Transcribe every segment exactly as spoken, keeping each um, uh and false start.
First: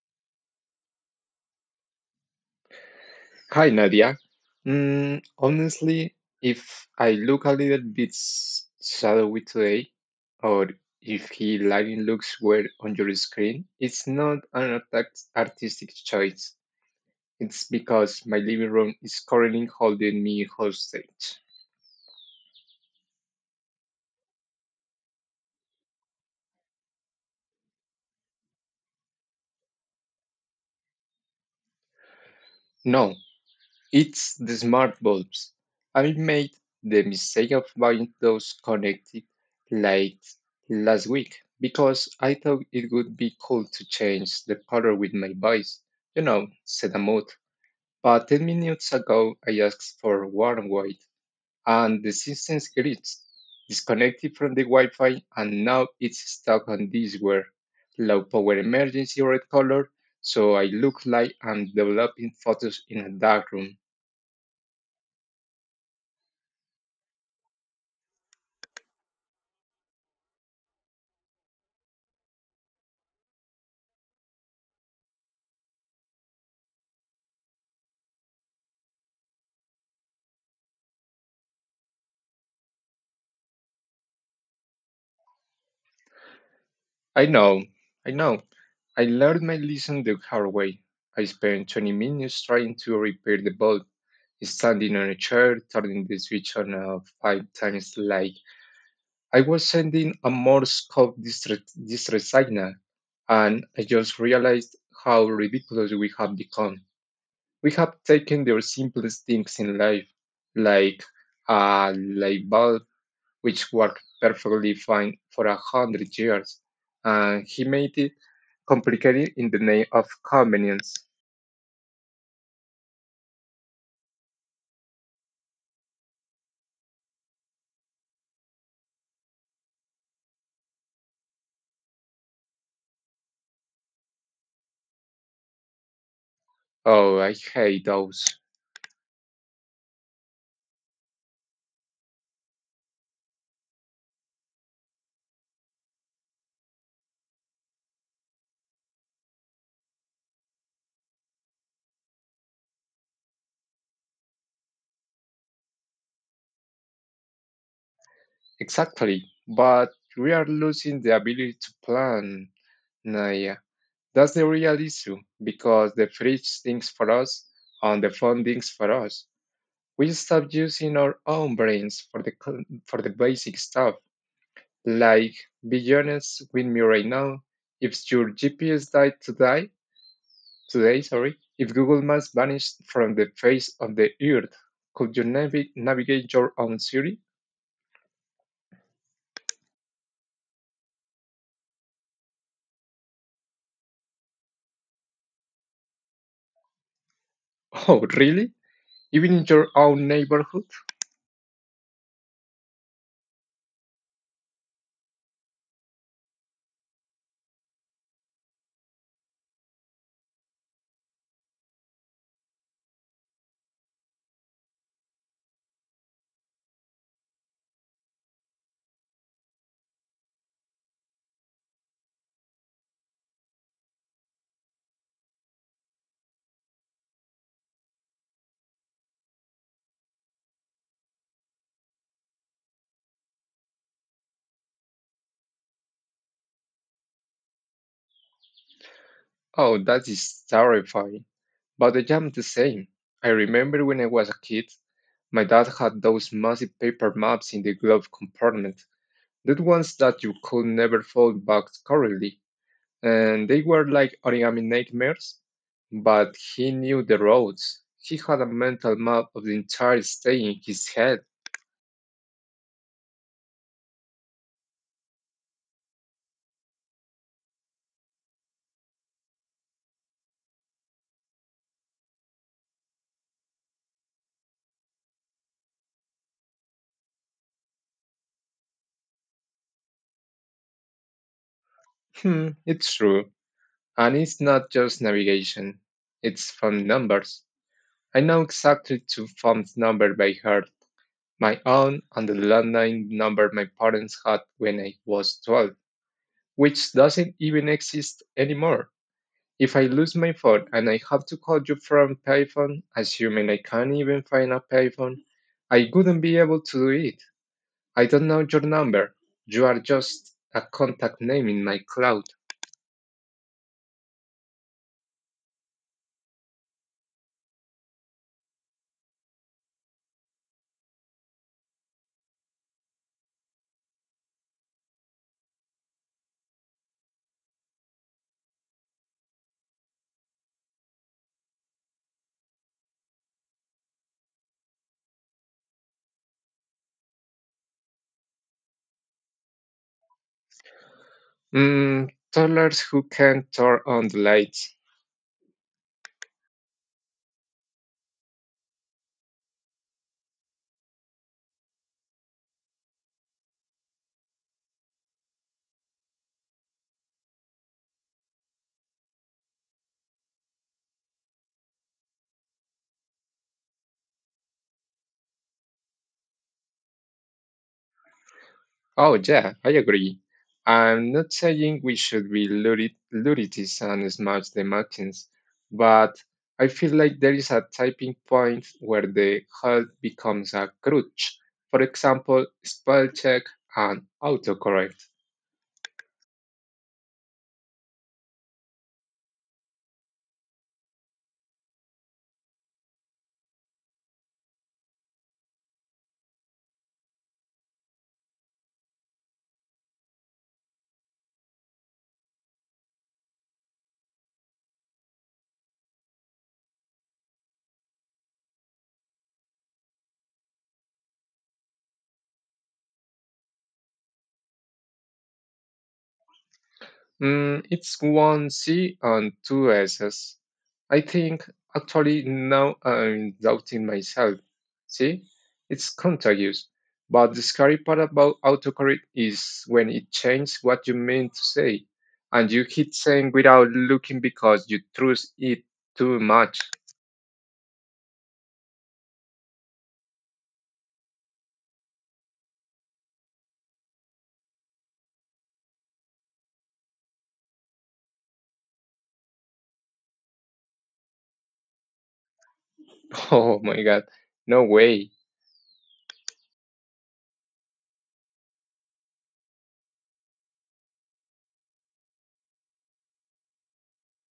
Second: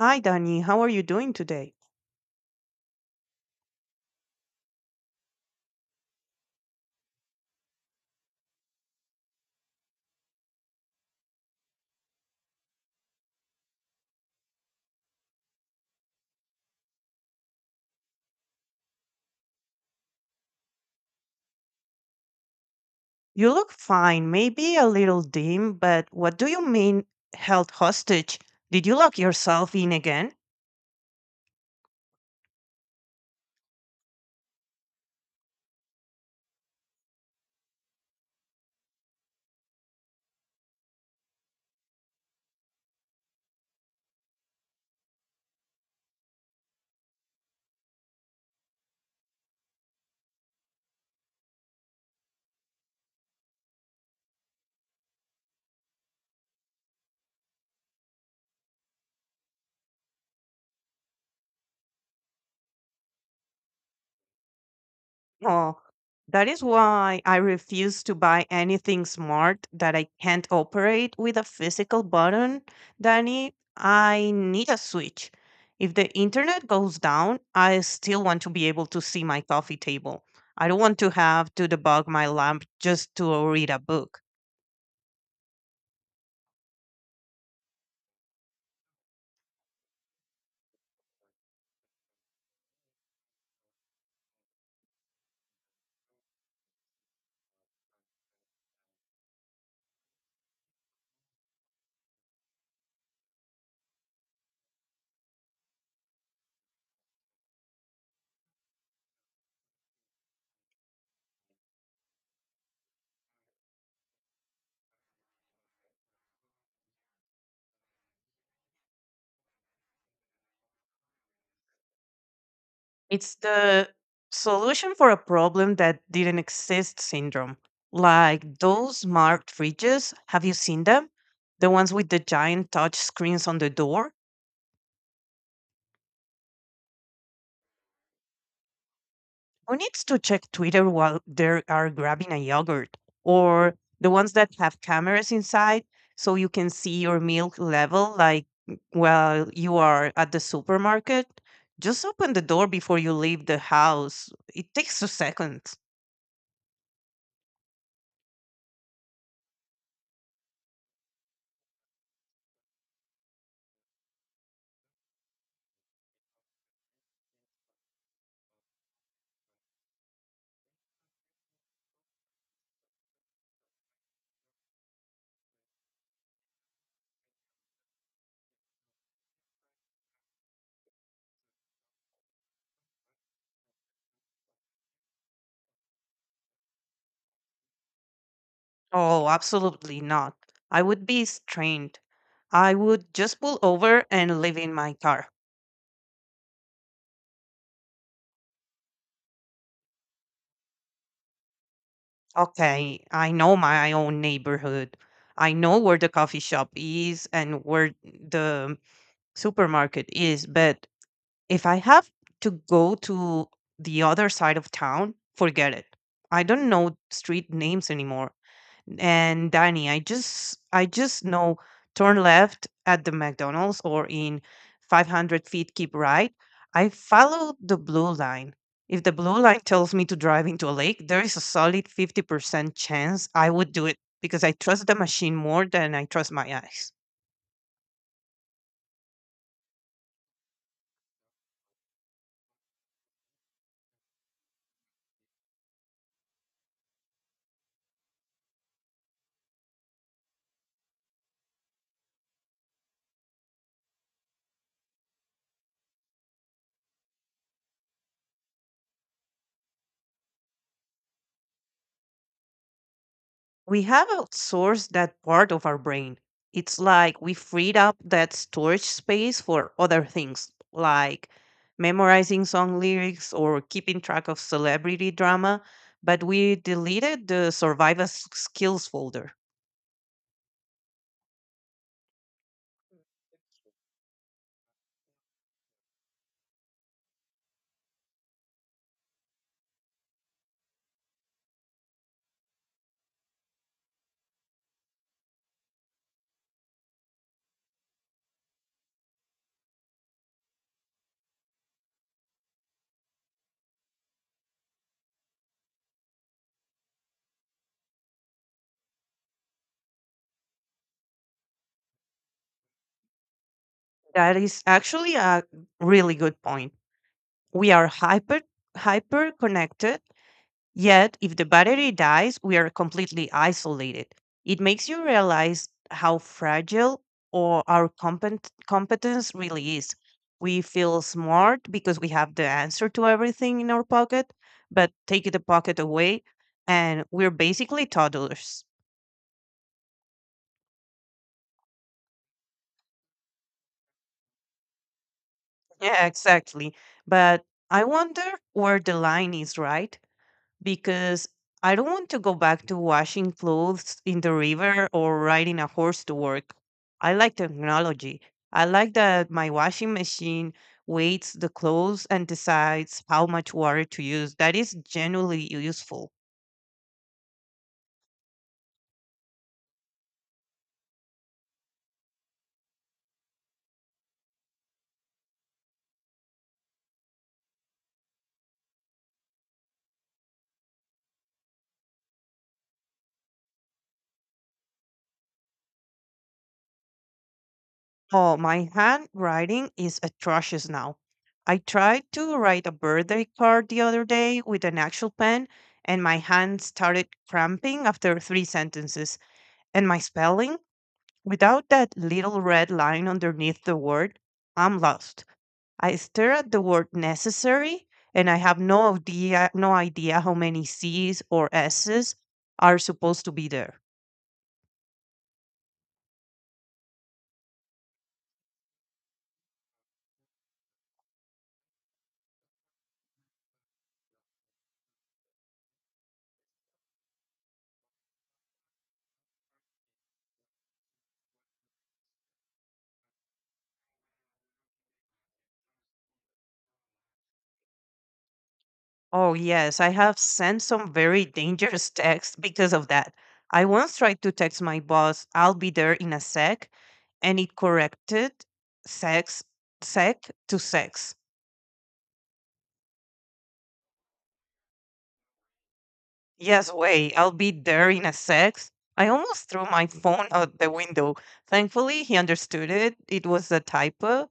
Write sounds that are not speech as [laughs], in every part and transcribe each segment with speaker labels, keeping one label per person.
Speaker 1: Hi, Danny. How are you doing today?
Speaker 2: Hi, Nadia. Mm, honestly, if I look a little bit s- shadowy today, or if he lighting looks weird on your screen, it's not an art- artistic choice. It's because my living room is currently holding me hostage.
Speaker 1: You look fine, maybe a little dim, but what do you mean held hostage? Did you lock yourself in again?
Speaker 2: No, it's the smart bulbs. I made the mistake of buying those connected lights last week because I thought it would be cool to change the color with my voice, you know, set a mood. But ten minutes ago, I asked for warm white and the system gets disconnected from the Wi Fi, and now it's stuck on this where low power emergency red color. So I look like I'm developing photos in a dark room.
Speaker 1: Oh, that is why I refuse to buy anything smart that I can't operate with a physical button, Danny. I need a switch. If the internet goes down, I still want to be able to see my coffee table. I don't want to have to debug my lamp just to read a book.
Speaker 2: I know, I know. I learned my lesson the hard way. I spent twenty minutes trying to repair the bulb, standing on a chair, turning the switch on uh, five times like I was sending a Morse code distress, distress signal, and I just realized how ridiculous we have become. We have taken the simplest things in life, like a light bulb, which worked perfectly fine for a hundred years, and he made it complicated in the name of convenience.
Speaker 1: It's the solution for a problem that didn't exist syndrome. Like those marked fridges, have you seen them? The ones with the giant touch screens on the door?
Speaker 2: Oh, I hate those.
Speaker 1: Who needs to check Twitter while they are grabbing a yogurt? Or the ones that have cameras inside so you can see your milk level like while you are at the supermarket? Just open the door before you leave the house. It takes two seconds.
Speaker 2: Exactly. But we are losing the ability to plan, Naya. That's the real issue because the fridge thinks for us and the phone thinks for us. We stop using our own brains for the co- for the basic stuff. Like, be honest with me right now. If your G P S died today, today, sorry, if Google Maps vanished from the face of the earth, could you navi- navigate your own city?
Speaker 1: Oh, absolutely not. I would be strained. I would just pull over and live in my car.
Speaker 2: [laughs] Oh, really? Even in your own neighborhood?
Speaker 1: Okay, I know my own neighborhood. I know where the coffee shop is and where the supermarket is, but if I have to go to the other side of town, forget it. I don't know street names anymore. And Danny, I just I just know turn left at the McDonald's or in five hundred feet keep right. I follow the blue line. If the blue line tells me to drive into a lake, there is a solid fifty percent chance I would do it because I trust the machine more than I trust my eyes.
Speaker 2: Oh, that is terrifying. But I am the same. I remember when I was a kid, my dad had those massive paper maps in the glove compartment, the ones that you could never fold back correctly, and they were like origami nightmares, but he knew the roads. He had a mental map of the entire state in his head.
Speaker 1: We have outsourced that part of our brain. It's like we freed up that storage space for other things, like memorizing song lyrics or keeping track of celebrity drama, but we deleted the survival s- skills folder.
Speaker 2: Hmm. [laughs] It's true. And it's not just navigation, it's phone numbers. I know exactly two phone numbers by heart, my own and the landline number my parents had when I was twelve, which doesn't even exist anymore. If I lose my phone and I have to call you from payphone, assuming I can't even find a payphone, I wouldn't be able to do it. I don't know your number. You are just a contact name in my cloud.
Speaker 1: That is actually a really good point. We are hyper hyper connected. Yet, if the battery dies, we are completely isolated. It makes you realize how fragile or our compet- competence really is. We feel smart because we have the answer to everything in our pocket, but take the pocket away and we're basically toddlers. [laughs]
Speaker 2: Mm, toddlers who can turn on the light.
Speaker 1: Yeah, exactly. But I wonder where the line is, right? Because I don't want to go back to washing clothes in the river or riding a horse to work. I like technology. I like that my washing machine weighs the clothes and decides how much water to use. That is genuinely useful.
Speaker 2: Oh, yeah, I agree. I'm not saying we should be lurid- luddites and smash the machines, but I feel like there is a tipping point where the help becomes a crutch. For example, spell check and autocorrect.
Speaker 1: Oh, my handwriting is atrocious now. I tried to write a birthday card the other day with an actual pen, and my hand started cramping after three sentences. And my spelling? Without that little red line underneath the word, I'm lost. I stare at the word necessary and I have no idea no idea how many C's or S's are supposed to be there.
Speaker 2: Mm, it's one C and two S's. I think actually now I'm doubting myself. See, it's contagious. But the scary part about autocorrect is when it changes what you mean to say, and you keep saying without looking because you trust it too much.
Speaker 1: Oh yes, I have sent some very dangerous [laughs] texts because of that. I once tried to text my boss, I'll be there in a sec, and it corrected sex sec to sex.
Speaker 2: [laughs] Oh my God, no way!
Speaker 1: Yes, wait, I'll be there in a sec. I almost threw my phone out the window. Thankfully, he understood it. It was a typo,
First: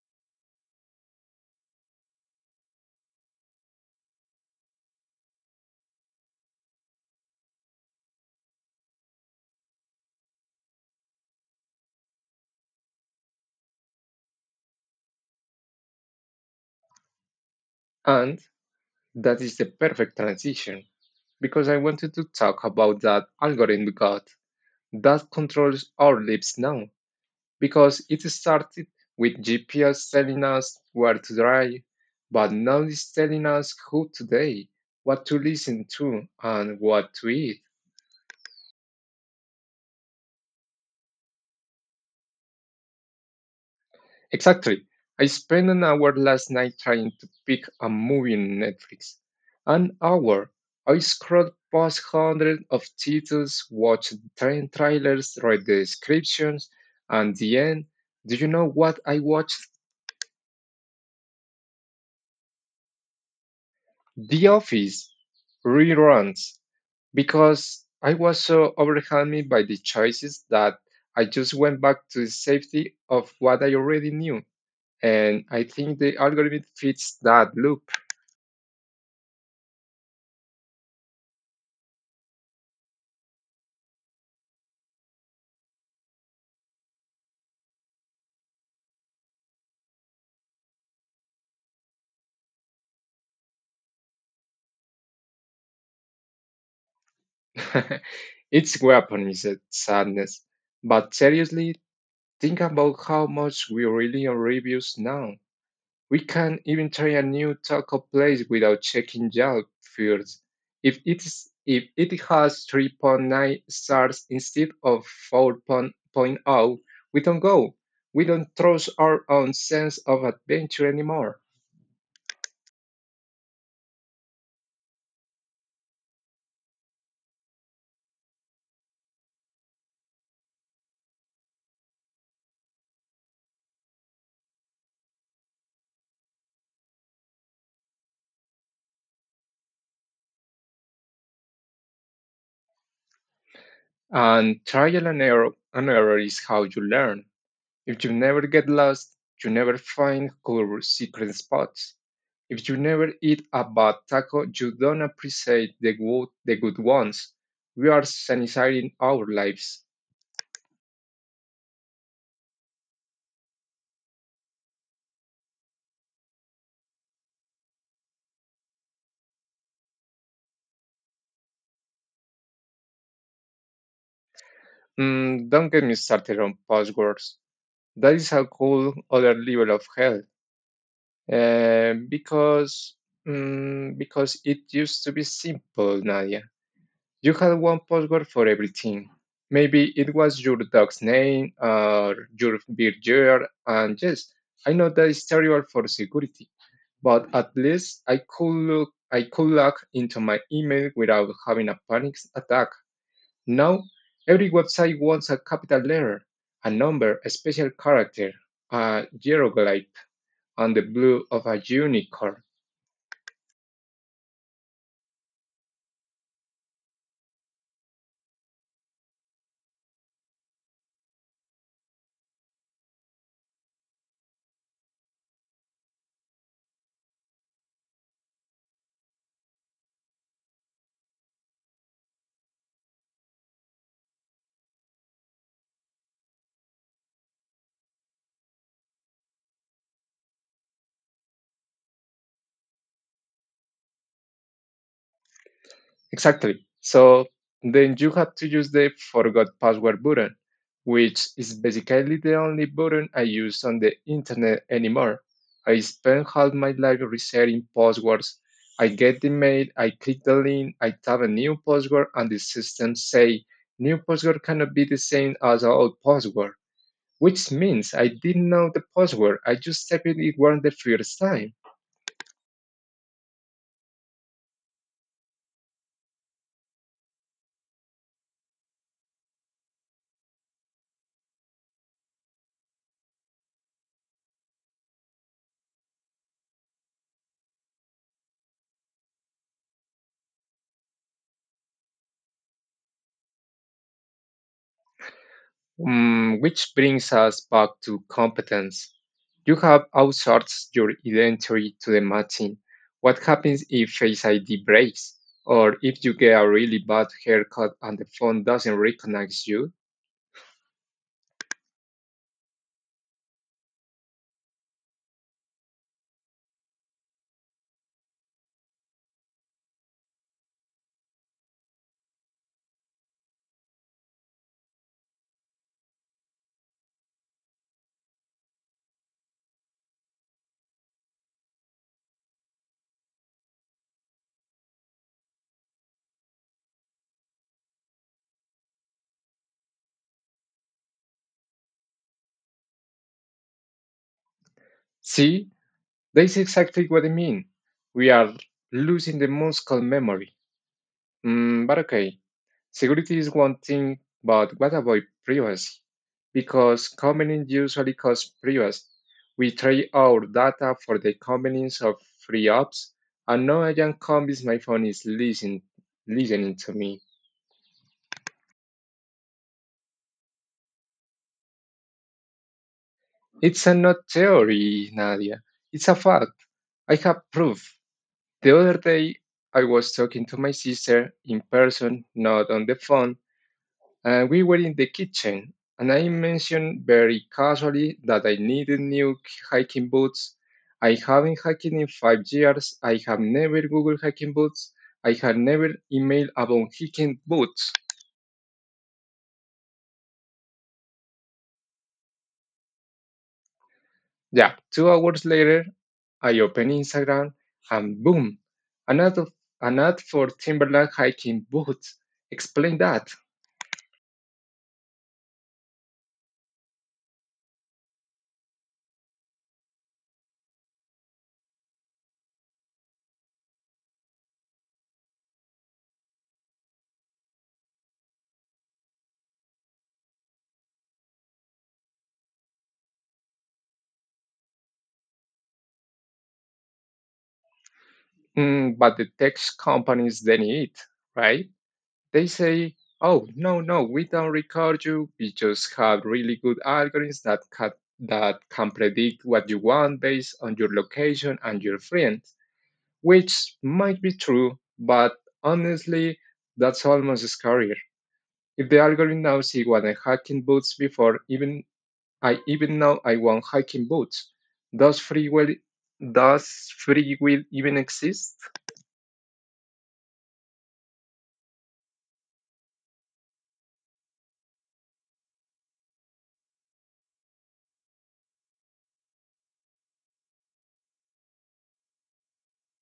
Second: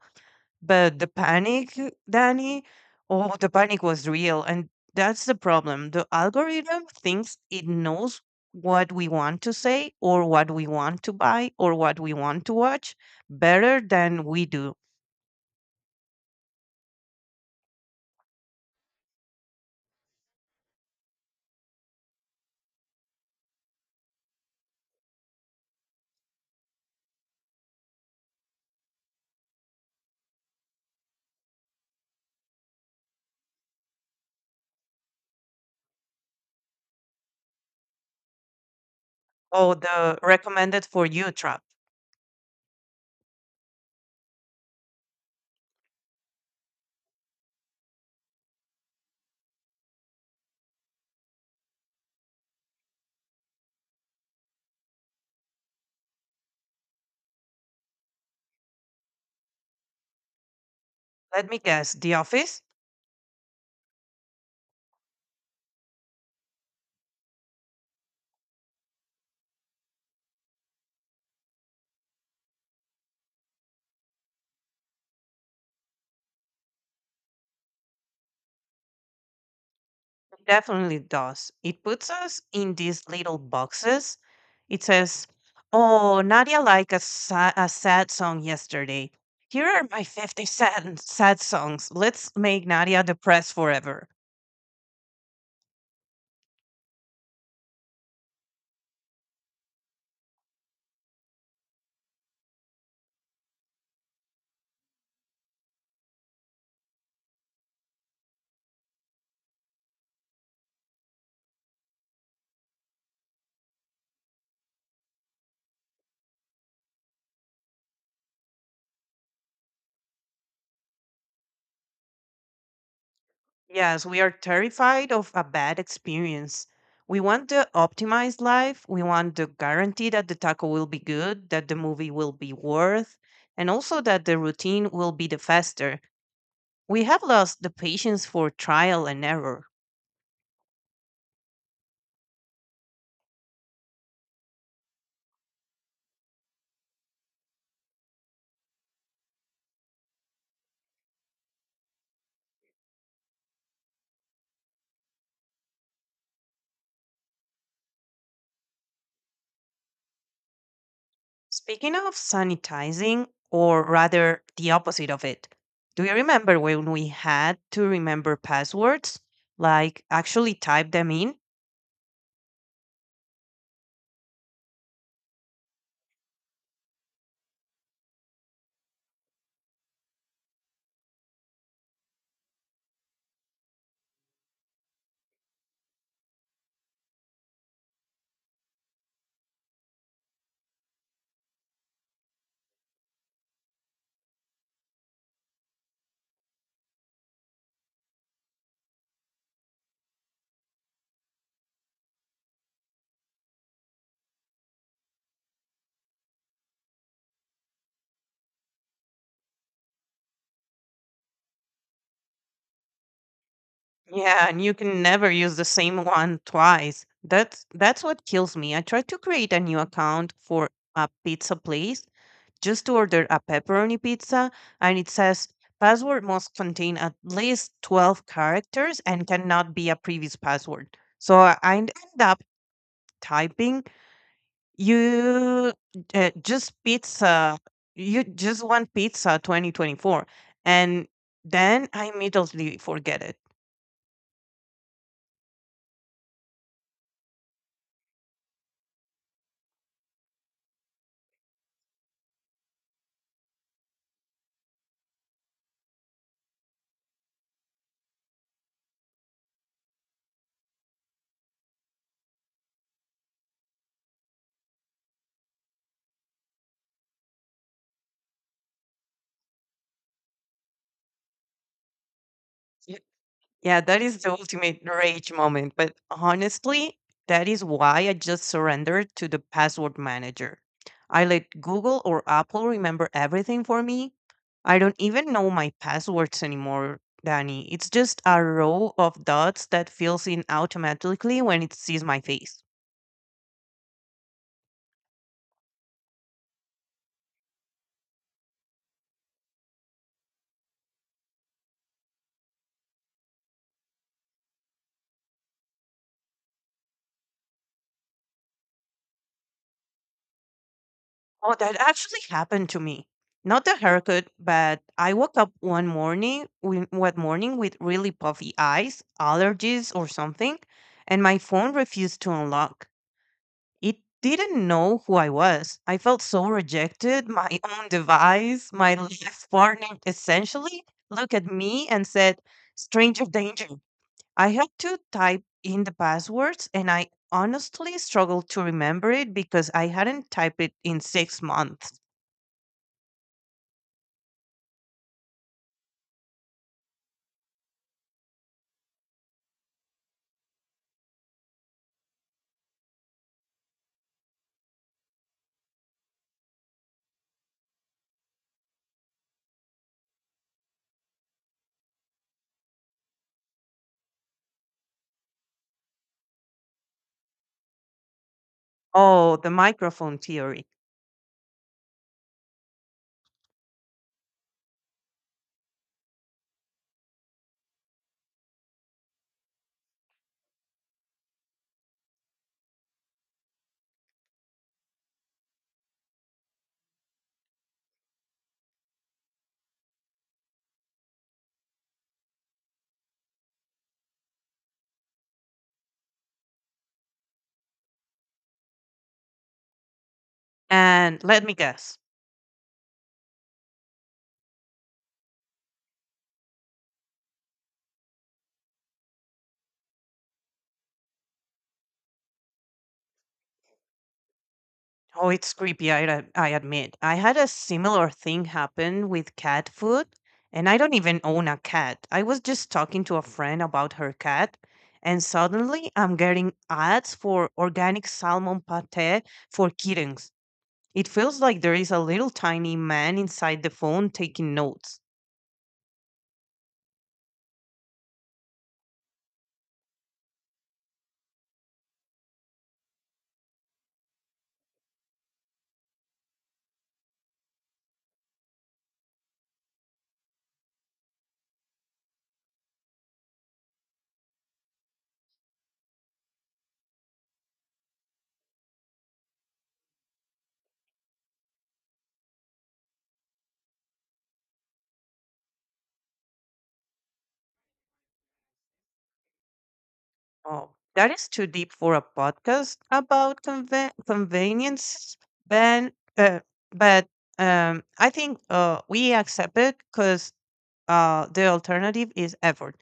Speaker 1: but the panic, Danny, oh, the panic was real. And that's the problem. The algorithm thinks it knows what we want to say, or what we want to buy, or what we want to watch better than we do.
Speaker 2: And that is the perfect transition because I wanted to talk about that algorithm God. That controls our lives now because it started with G P S telling us where to drive, but now it's telling us who to date, what to listen to, and what to eat.
Speaker 1: Oh, the recommended for you trap.
Speaker 2: Exactly. I spent an hour last night trying to pick a movie on Netflix. An hour. I scrolled past hundreds of titles, watched ten trailers, read the descriptions, and the end. Do you know what I watched?
Speaker 1: Let me guess, The Office?
Speaker 2: The Office reruns because I was so overwhelmed by the choices that I just went back to the safety of what I already knew. And I think the algorithm fits that loop.
Speaker 1: Definitely does. It puts us in these little boxes. It says, oh, Nadia liked a, sa- a sad song yesterday. Here are my fifty, sad songs. Let's make Nadia depressed forever.
Speaker 2: [laughs] It's weaponized sadness. But seriously, think about how much we rely on reviews now. We can even try a new taco place without checking Yelp first. If it is if it has three point nine stars instead of 4.0, we don't go. We don't trust our own sense of adventure anymore.
Speaker 1: Yes, we are terrified of a bad experience. We want the optimized life. We want the guarantee that the taco will be good, that the movie will be worth, and also that the routine will be the faster. We have lost the patience for trial and error.
Speaker 2: And trial and error, and error is how you learn. If you never get lost, you never find cool secret spots. If you never eat a bad taco, you don't appreciate the good, the good ones. We are sanitizing our lives.
Speaker 1: Speaking of sanitizing, or rather the opposite of it, do you remember when we had to remember passwords? Like actually type them in?
Speaker 2: Mm, don't get me started on passwords. That is a whole other level of hell. Uh, because mm, because it used to be simple, Nadia. You had one password for everything. Maybe it was your dog's name or your birth year. And yes, I know that is terrible for security, but at least I could look, I could log into my email without having a panic attack. Now, every website wants a capital letter, a number, a special character, a hieroglyph, and the blue of a unicorn.
Speaker 1: Yeah, and you can never use the same one twice. That's that's what kills me. I tried to create a new account for a pizza place just to order a pepperoni pizza and it says password must contain at least 12 characters and cannot be a previous password. So I I end up typing You uh, just pizza. You just want pizza twenty twenty-four. And then I immediately forget it.
Speaker 2: Exactly. So then you have to use the forgot password button, which is basically the only button I use on the internet anymore. I spend half my life resetting passwords. I get the mail, I click the link, I type a new password, and the system say new password cannot be the same as our old password, which means I didn't know the password. I just typed it wrong the first time.
Speaker 1: Y- Yeah, that is the ultimate rage moment. But honestly, that is why I just surrendered to the password manager. I let Google or Apple remember everything for me. I don't even know my passwords anymore, Danny. It's just a row of dots that fills in automatically when it sees my face.
Speaker 2: Mm, which brings us back to competence. You have outsourced your identity to the machine. What happens if Face I D breaks? Or if you get a really bad haircut and the phone doesn't recognize you?
Speaker 1: Oh, that actually happened to me. Not the haircut, but I woke up one morning, wi- one morning with really puffy eyes, allergies or something, and my phone refused to unlock. It didn't know who I was. I felt so rejected. My own device, my life partner essentially looked at me and said, "Stranger danger." I had to type in the passwords, and I honestly struggled to remember it because I hadn't typed it in six months.
Speaker 2: See, that's exactly what I mean. We are losing the muscle memory. Mm, but okay, security is one thing, but what about privacy? Because companies usually cost privacy. We trade our data for the convenience of free apps, and no agent convince my phone is listen, listening to me.
Speaker 1: Oh, the microphone theory.
Speaker 2: It's a not theory, Nadia. It's a fact. I have proof. The other day, I was talking to my sister in person, not on the phone, and we were in the kitchen and I mentioned very casually that I needed new hiking boots. I haven't hiked in five years. I have never Googled hiking boots. I have never emailed about hiking boots.
Speaker 1: And let me guess.
Speaker 2: Yeah, two hours later, I open Instagram and boom, an ad, an ad for Timberland hiking boots. Explain that.
Speaker 1: Oh, it's creepy, I, ad- I admit. I had a similar thing happen with cat food, and I don't even own a cat. I was just talking to a friend about her cat, and suddenly I'm getting ads for organic salmon pate for kittens. It feels like there is a little tiny man inside the phone taking notes.
Speaker 2: Mm, but the tech companies, they need, right? They say, oh, no, no, we don't record you. We just have really good algorithms that can, that can predict what you want based on your location and your friends, which might be true, but honestly, that's almost scarier. If the algorithm knows he want hiking boots before even I even know I want hiking boots, does free will does free will even exist?
Speaker 1: Oh, that is too deep for a podcast about conve- convenience, Ben. Uh, but um, I think uh, we accept it because uh, the alternative is effort.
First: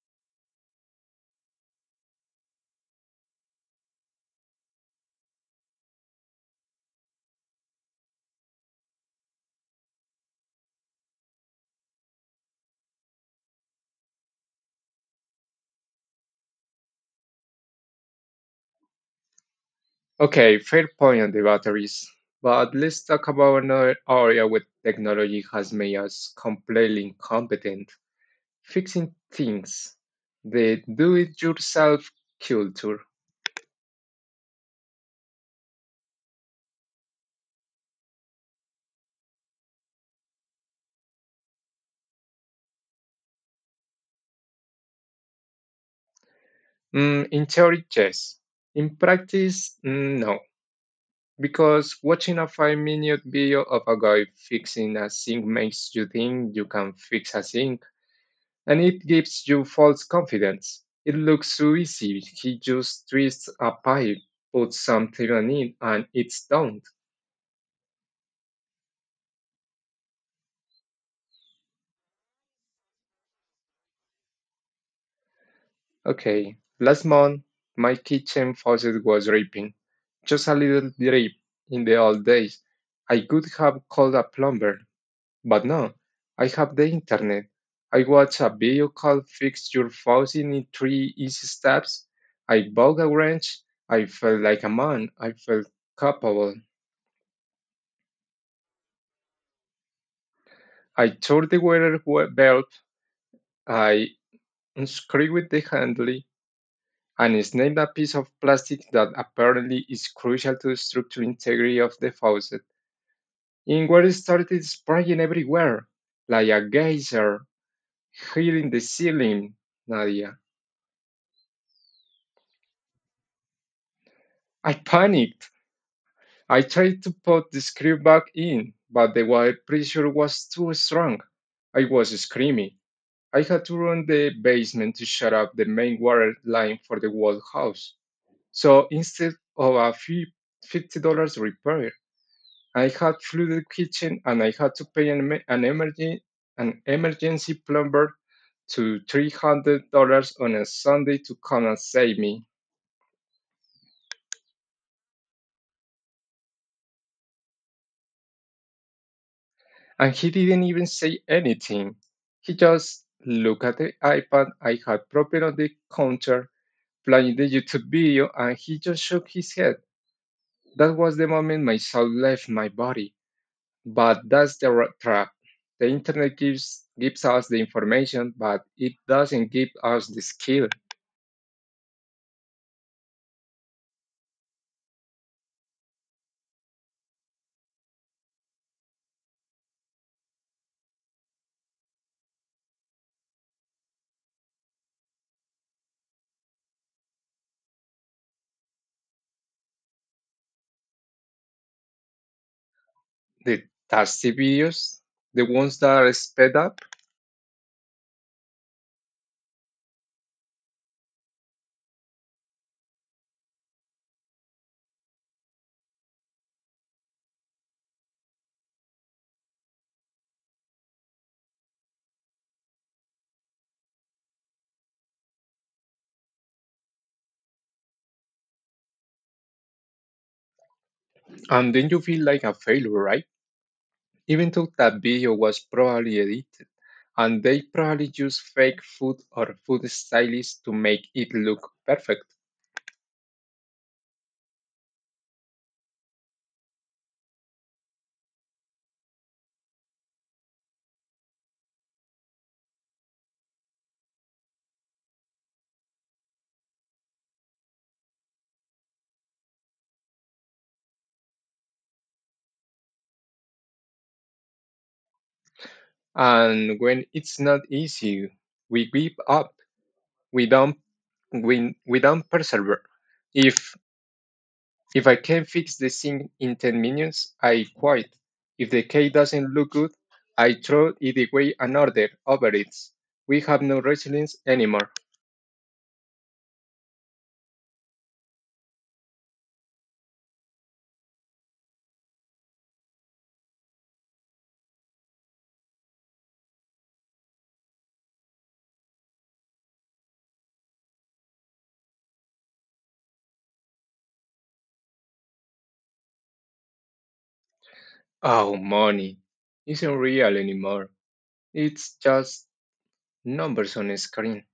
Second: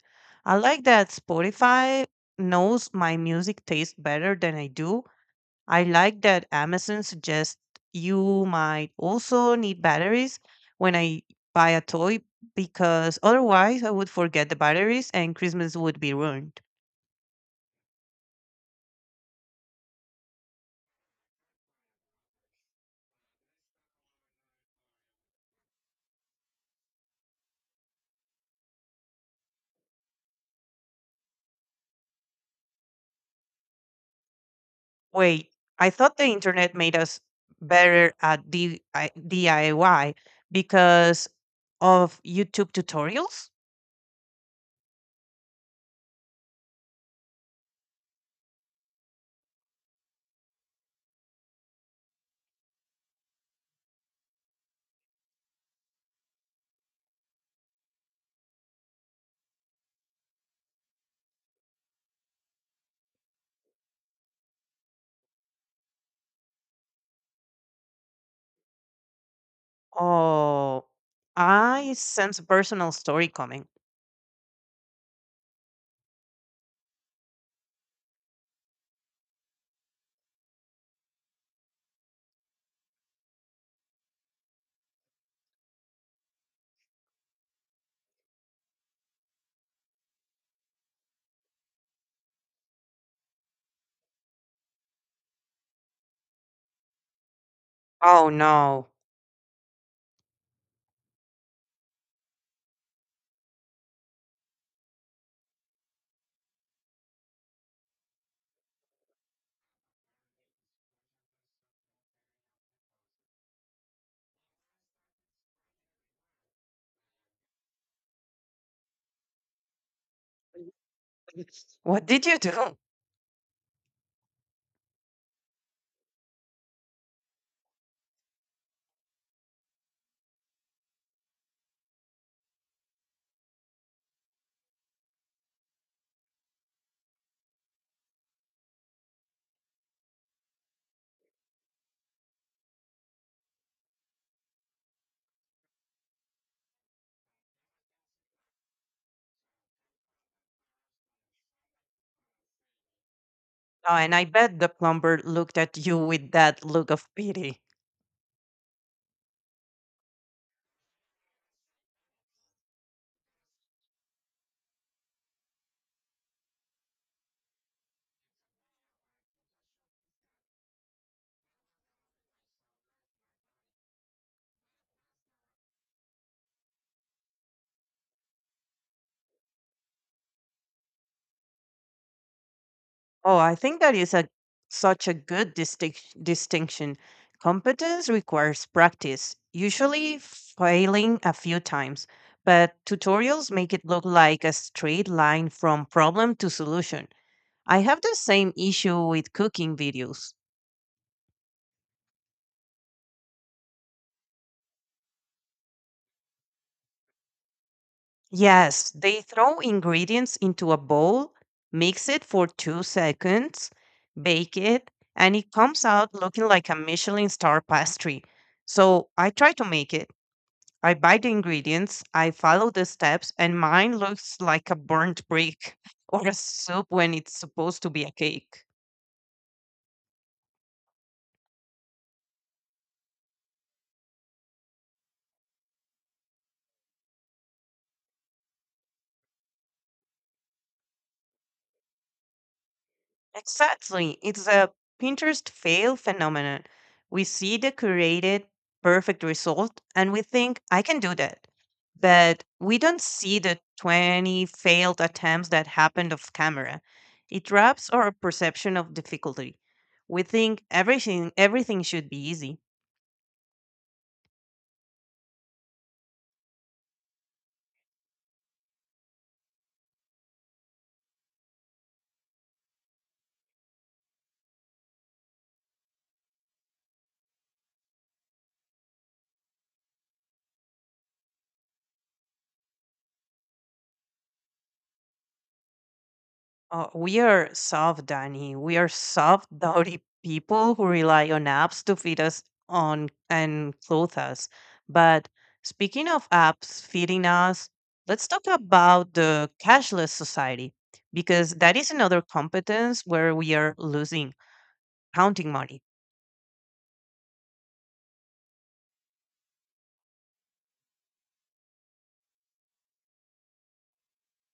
Speaker 1: I like that Spotify knows my music taste better than I do, I like that Amazon suggests you might also need batteries when I buy a toy because otherwise I would forget the batteries and Christmas would be ruined.
Speaker 2: Okay, fair point on the batteries. But let's talk about another area where technology has made us completely incompetent. Fixing things. The do-it-yourself culture.
Speaker 1: Wait, I thought the internet made us better at D- I- D I Y because of YouTube tutorials?
Speaker 2: Mm, in theory, yes. In practice, mm, no. Because watching a five-minute video of a guy fixing a sink makes you think you can fix a sink and it gives you false confidence. It looks so easy. He just twists a pipe, puts some in, and it's done.
Speaker 1: Oh, I sense a personal story coming.
Speaker 2: Okay, last month my kitchen faucet was dripping, just a little drip. In the old days, I could have called a plumber, but no, I have the internet. I watch a video called "Fix Your Faucet in Three Easy Steps." I bought a wrench. I felt like a man. I felt capable.
Speaker 1: Oh no.
Speaker 2: I tore the water wa- valve, I unscrewed the handle, and snapped a piece of plastic that apparently is crucial to the structural integrity of the faucet. And water started spraying everywhere, like a geyser, hitting the ceiling, Nadia.
Speaker 1: [laughs] What did you do?
Speaker 2: I panicked. I tried to put the screw back in, but the water pressure was too strong. I was screaming. I had to run the basement to shut off the main water line for the whole house. So instead of a fee, fifty dollars repair, I had flooded kitchen and I had to pay an, emer- an emergency an emergency plumber to three hundred dollars on a Sunday to come and save me.
Speaker 1: Oh, and I bet the plumber looked at you with that look of pity.
Speaker 2: And he didn't even say anything. He just looked at the iPad I had propped on the counter, playing the YouTube video, and he just shook his head. That was the moment my soul left my body. But that's the ra- trap. The internet gives gives us the information, but it doesn't give us the skill.
Speaker 1: Oh, I think that is a such a good distinc- distinction. Competence requires practice, usually failing a few times, but tutorials make it look like a straight line from problem to solution. I have the same issue with cooking videos.
Speaker 2: The tasty videos, the ones that are sped up,
Speaker 1: Yes, they throw ingredients into a bowl, mix it for two seconds, bake it, and it comes out looking like a Michelin star pastry. So I try to make it. I buy the ingredients, I follow the steps, and mine looks like a burnt brick [laughs] or a soup when it's supposed to be a cake.
Speaker 2: and then you feel like a failure, right? Even though that video was probably edited, and they probably use fake food or food stylists to make it look perfect.
Speaker 1: Exactly. It's a Pinterest fail phenomenon. We see the curated perfect result and we think, I can do that. But we don't see the twenty attempts that happened off camera. It wraps our perception of difficulty. We think everything everything should be easy.
Speaker 2: And when it's not easy, we give up. We don't we, we don't persevere. If If I can fix the thing in ten minutes, I quit. If the cake doesn't look good, I throw it away and order over it. We have no resilience anymore.
Speaker 1: Uh, we are soft, Danny. We are soft, [laughs] dowdy people who rely on apps to feed us on and clothe us. But speaking of apps feeding us, let's talk about the cashless society because that is another competence where we are losing counting money.
Speaker 2: Oh, money isn't real anymore. It's just numbers on a screen.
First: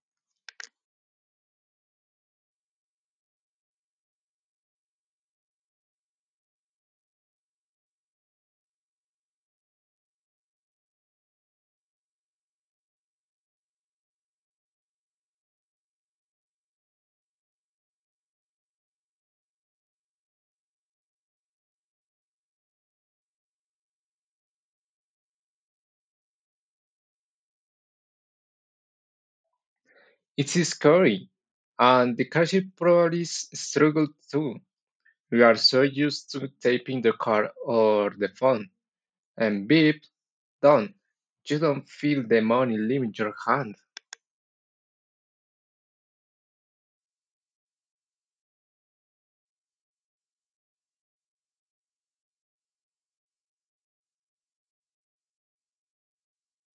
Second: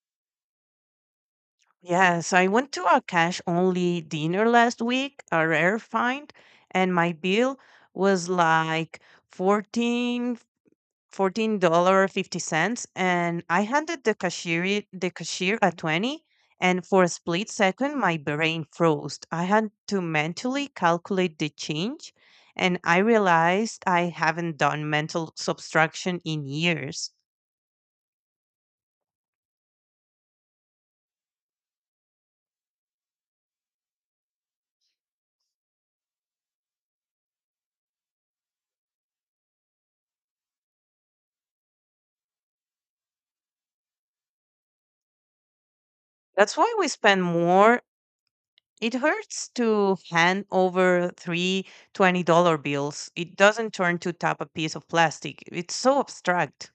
Speaker 1: Yes, I went to a cash only dinner last week, a rare find, and my bill was like 14 $14.50 and I handed the cashier the cashier a twenty and for a split second my brain froze. I had to mentally calculate the change and I realized I haven't done mental subtraction in years.
Speaker 2: It's scary. And the cashier probably s- struggled too. We are so used to tapping the card or the phone and beep, done. You don't feel the money leaving your hand.
Speaker 1: That's why we spend more. It hurts to hand over three dollar bills. It doesn't turn to tap a piece of plastic. It's so abstract.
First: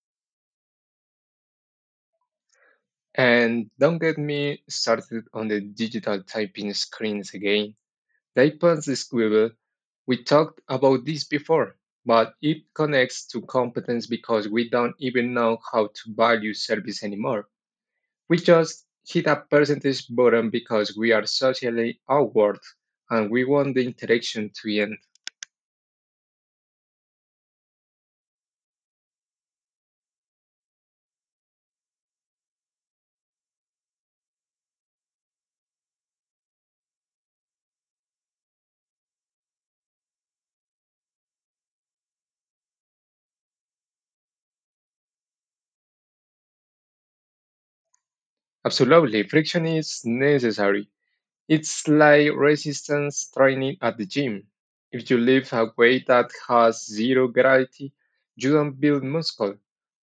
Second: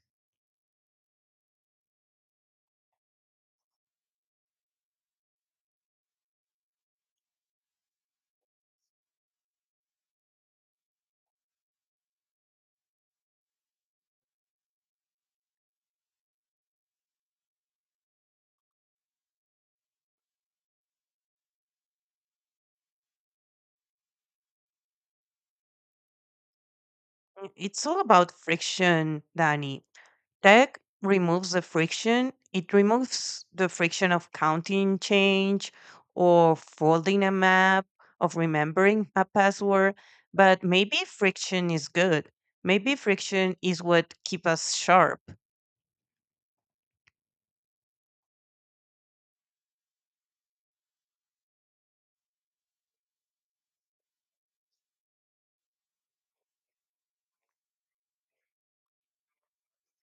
Speaker 2: And don't get me started on the digital typing screens again. The iPad's squiggle, we talked about this before, but it connects to competence because we don't even know how to value service anymore. We just hit a percentage button because we are socially awkward and we want the interaction to end.
Speaker 1: Mm, it's all about friction, Danny. Tech removes the friction. It removes the friction of counting change or folding a map, of remembering a password. But maybe friction is good. Maybe friction is what keeps us sharp.
Speaker 2: Absolutely, friction is necessary, it's like resistance training at the gym. If you lift a weight that has zero gravity, you don't build muscle.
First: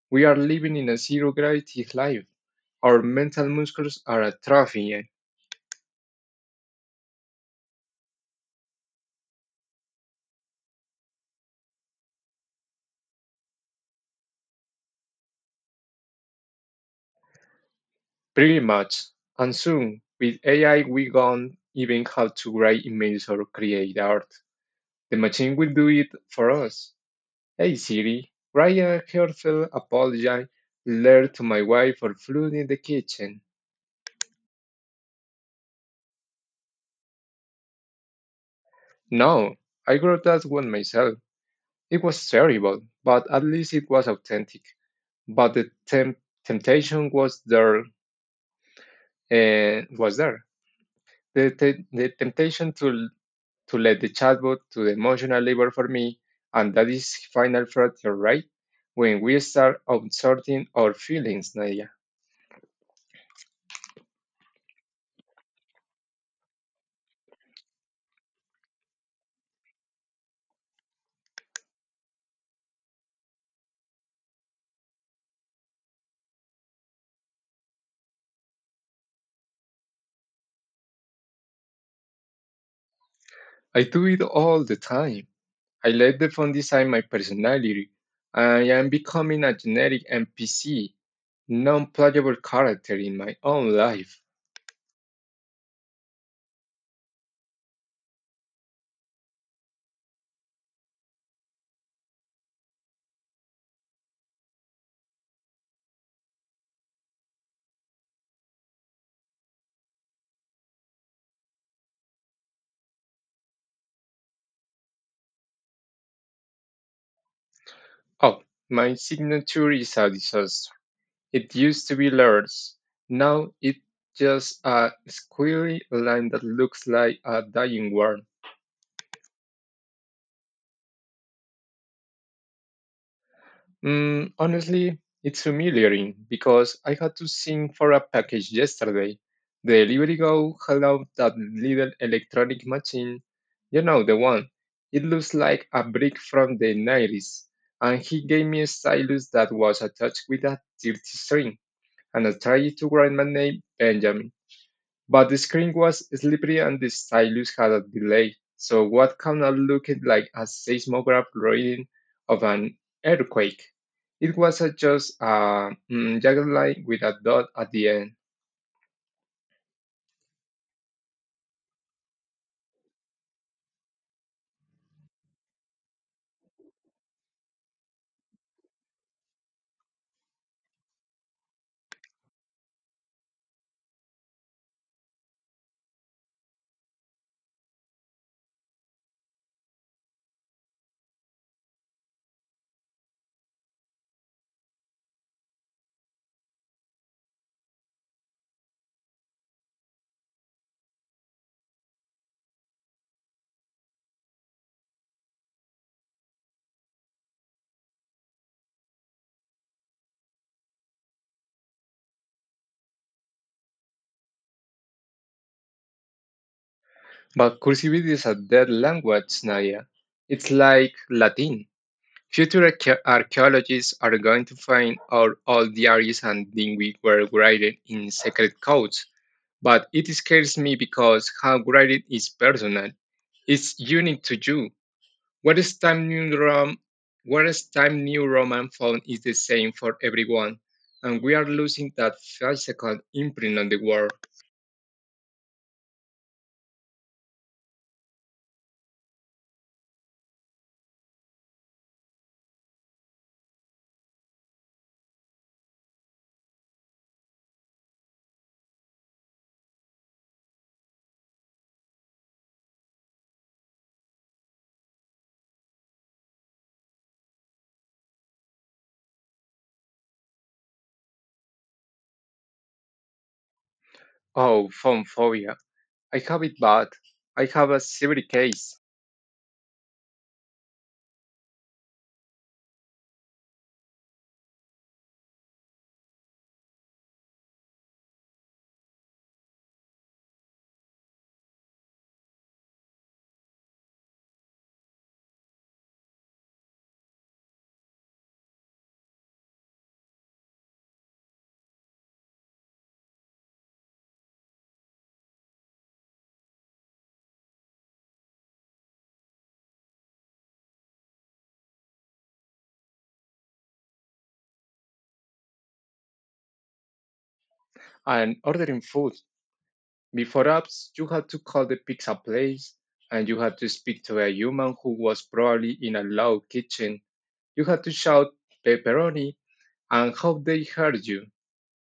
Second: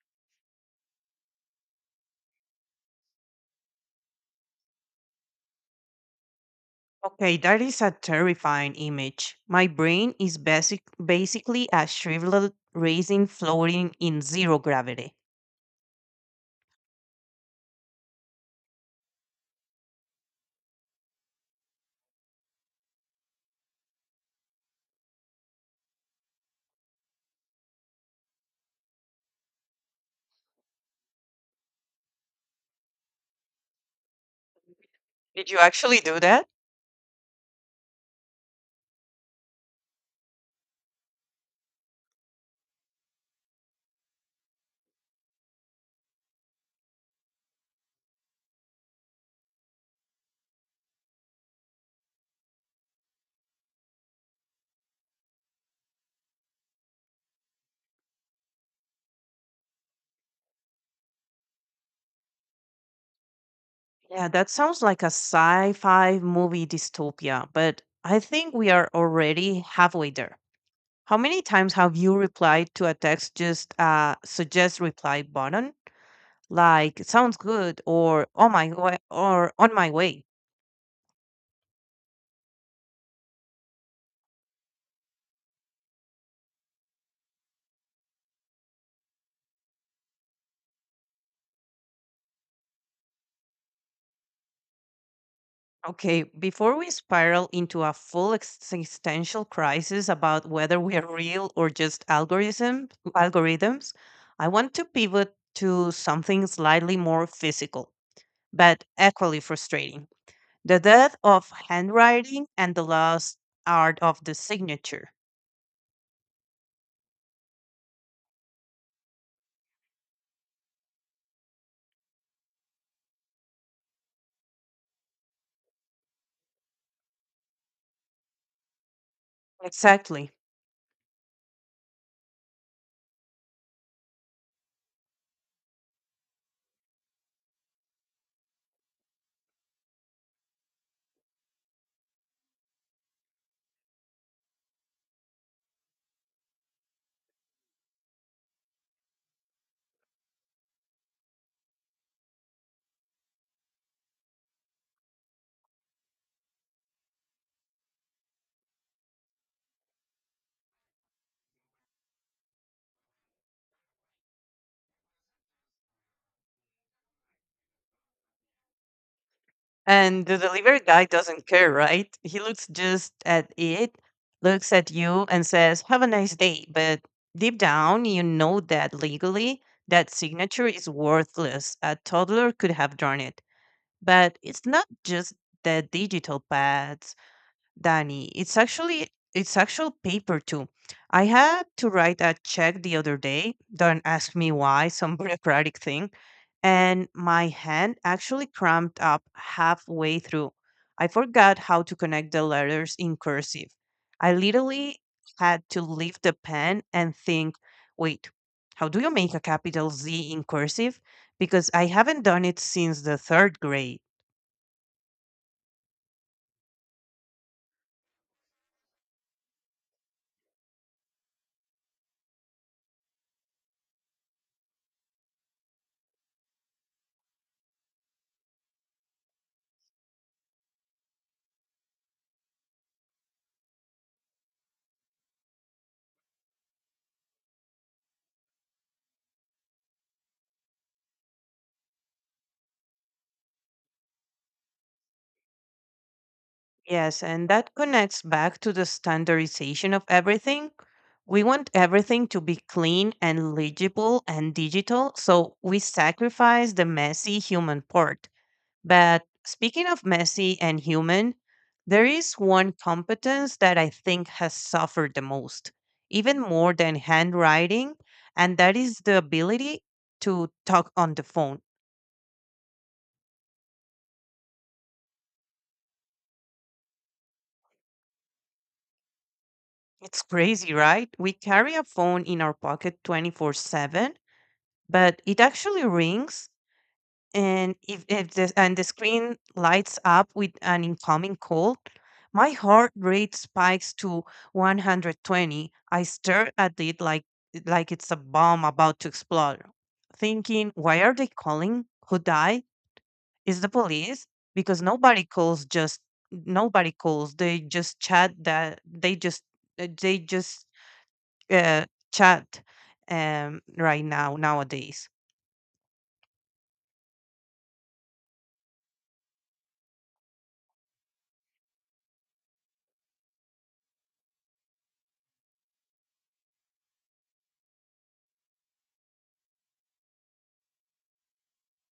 Speaker 2: We are living in a zero gravity life. Our mental muscles are atrophying
Speaker 1: Okay, that is a terrifying image. My brain is basic, basically a shriveled raisin floating in zero gravity.
Speaker 2: pretty much. And soon, with A I, we won't even have to write emails or create art. The machine will do it for us. Hey Siri, write a heartfelt apology letter to my wife for flooding the kitchen.
Speaker 1: Did you actually do that?
Speaker 2: No, I wrote that one myself. It was terrible, but at least it was authentic. But the temp- temptation was there. Uh, was there the, te- the temptation to to let the chatbot do the emotional labor for me, and that is final frontier, right? When we start outsourcing our feelings, Nadia.
Speaker 1: Yeah, that sounds like a sci fi movie dystopia, but I think we are already halfway there. How many times have you replied to a text just uh suggest reply button? Like sounds good or oh my wa- or on my way.
Speaker 2: I do it all the time. I let the phone design my personality. I am becoming a generic N P C, non-playable character in my own life.
Speaker 1: Okay, before we spiral into a full existential crisis about whether we are real or just algorithm algorithms, I want to pivot to something slightly more physical but equally frustrating. The death of handwriting and the lost art of the signature.
Speaker 2: Oh, my signature is a disaster. It used to be letters. Now it's just a squiggly line that looks like a dying word.
Speaker 1: Exactly.
Speaker 2: Mm, honestly, it's humiliating because I had to sing for a package yesterday. The delivery guy held out that little electronic machine, you know, the one. It looks like a brick from the nineties, and he gave me a stylus that was attached with a thirty string, and I tried to write my name Benjamin. But the screen was slippery and the stylus had a delay, so what kind of looked like a seismograph reading of an earthquake. It was a just a mm, jagged line with a dot at the end.
Speaker 1: And the delivery guy doesn't care, right? He looks just at it, looks at you, and says, have a nice day. But deep down, you know that legally, that signature is worthless. A toddler could have drawn it. But it's not just the digital pads, Danny. It's actually it's actual paper too. I had to write a check the other day. Don't ask me why, [laughs] some bureaucratic thing. And my hand actually cramped up halfway through. I forgot how to connect the letters in cursive. I literally had to lift the pen and think, wait, how do you make a capital Z in cursive? Because I haven't done it since the third grade.
Speaker 2: But cursivity is a dead language, Nadia. It's like Latin. Future archae- archaeologists are going to find out all diaries and things were written in secret codes, but it scares me because how writing is personal. It's unique to you. What is Time New rom? What is Time New Roman font is the same for everyone, and we are losing that physical imprint on the world.
Speaker 1: Yes, and that connects back to the standardization of everything. We want everything to be clean and legible and digital, so we sacrifice the messy human part. But speaking of messy and human, there is one competence that I think has suffered the most, even more than handwriting, and that is the ability to talk on the phone.
Speaker 2: Oh, phone phobia! I have it bad. I have a severe case.
Speaker 1: It's crazy, right? We carry a phone in our pocket twenty-four seven, but it actually rings, and if, if the and the screen lights up with an incoming call, my heart rate spikes to one hundred twenty. I stare at it like like it's a bomb about to explode, thinking why are they calling, who died? Is the police, because nobody calls just nobody calls, they just chat, that they just they just uh, chat um right now nowadays.
Speaker 2: I'm ordering food. Before apps, you had to call the pizza place, and you had to speak to a human who was probably in a loud kitchen. You had to shout pepperoni, and how they heard you.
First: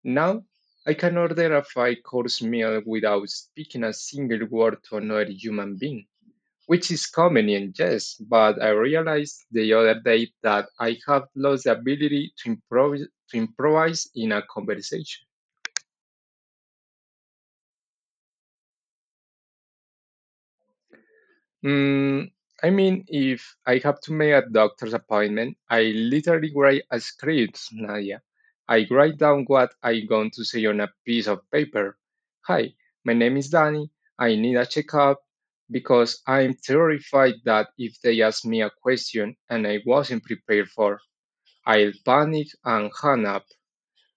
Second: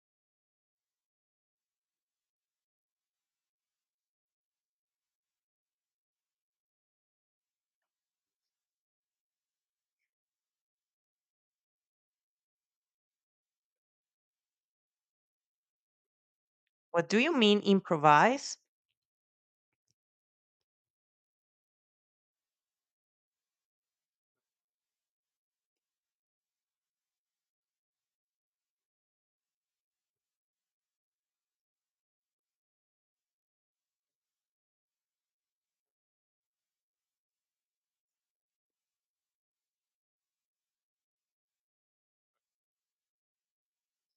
Speaker 2: Now, I can order a five course meal without speaking a single word to another human being, which is convenient, yes, but I realized the other day that I have lost the ability to, improv- to improvise in a conversation.
Speaker 1: What do you mean improvise?
Speaker 2: Mm, I mean, if I have to make a doctor's appointment, I literally write a script, Nadia. I write down what I'm going to say on a piece of paper. Hi, my name is Danny. I need a checkup because I'm terrified that if they ask me a question and I wasn't prepared for, I'll panic and hang up.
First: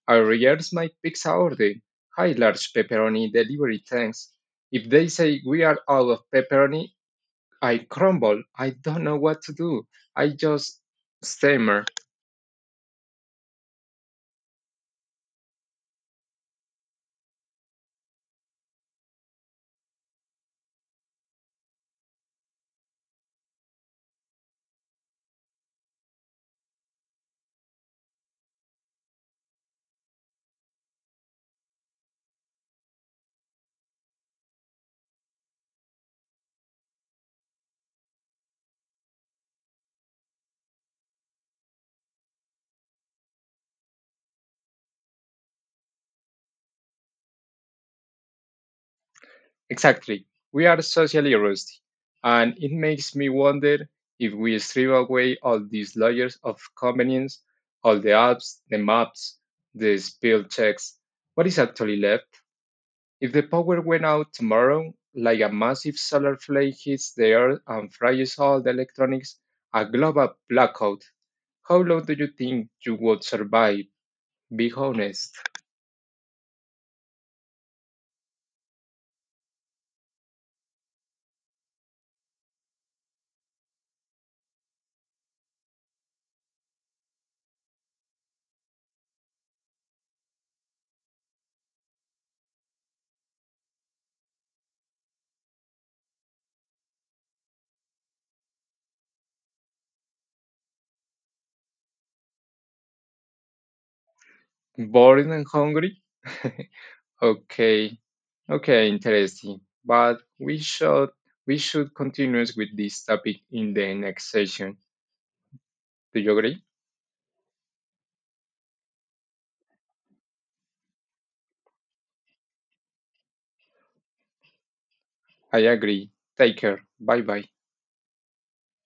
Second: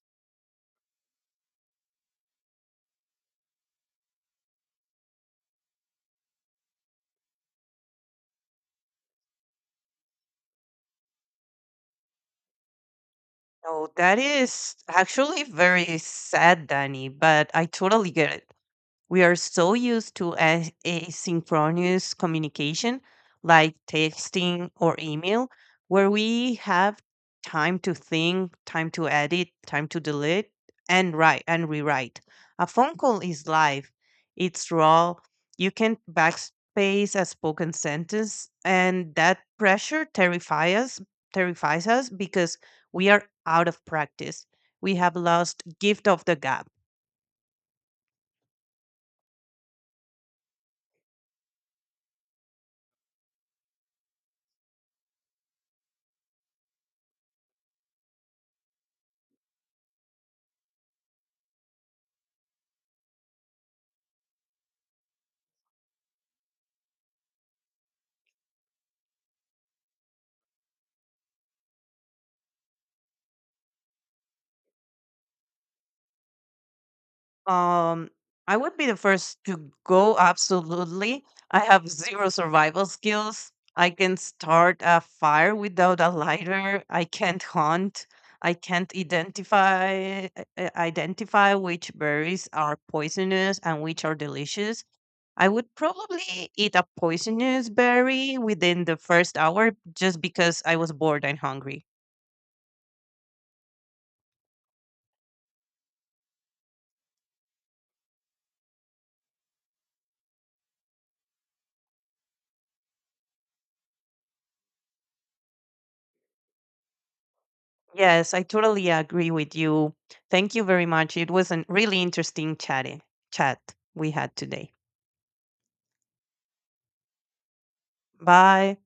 Speaker 2: I rehearse my pizza order. Hi, large pepperoni delivery, thanks. If they say we are out of pepperoni, I crumble. I don't know what to do. I just stammer.
Speaker 1: No, that is actually very sad, Danny, but I totally get it. We are so used to a- asynchronous communication like texting or email, where we have time to think, time to edit, time to delete, and write and rewrite. A phone call is live, it's raw. You can backspace a spoken sentence, and that pressure terrifies us, terrifies us because we are out of practice. We have lost gift of the gab.
Speaker 2: Exactly. We are socially rusty. And it makes me wonder if we strip away all these layers of convenience, all the apps, the maps, the spell checks, what is actually left? If the power went out tomorrow, like a massive solar flare hits the earth and fries all the electronics, a global blackout, how long do you think you would survive? Be honest.
Speaker 1: Um, I would be the first to go, absolutely. I have zero survival skills. I can start a fire without a lighter. I can't hunt. I can't identify i- i- identify which berries are poisonous and which are delicious. I would probably eat a poisonous berry within the first hour just because I was bored and hungry.
Speaker 2: Bored and hungry? [laughs] Okay. Okay, interesting. But we should we should continue with this topic in the next session. Do you agree?
Speaker 1: Yes, I totally agree with you. Thank you very much. It was a really interesting chatting chat we had today.
Speaker 2: I agree. Take care. Bye bye.
Speaker 1: Bye.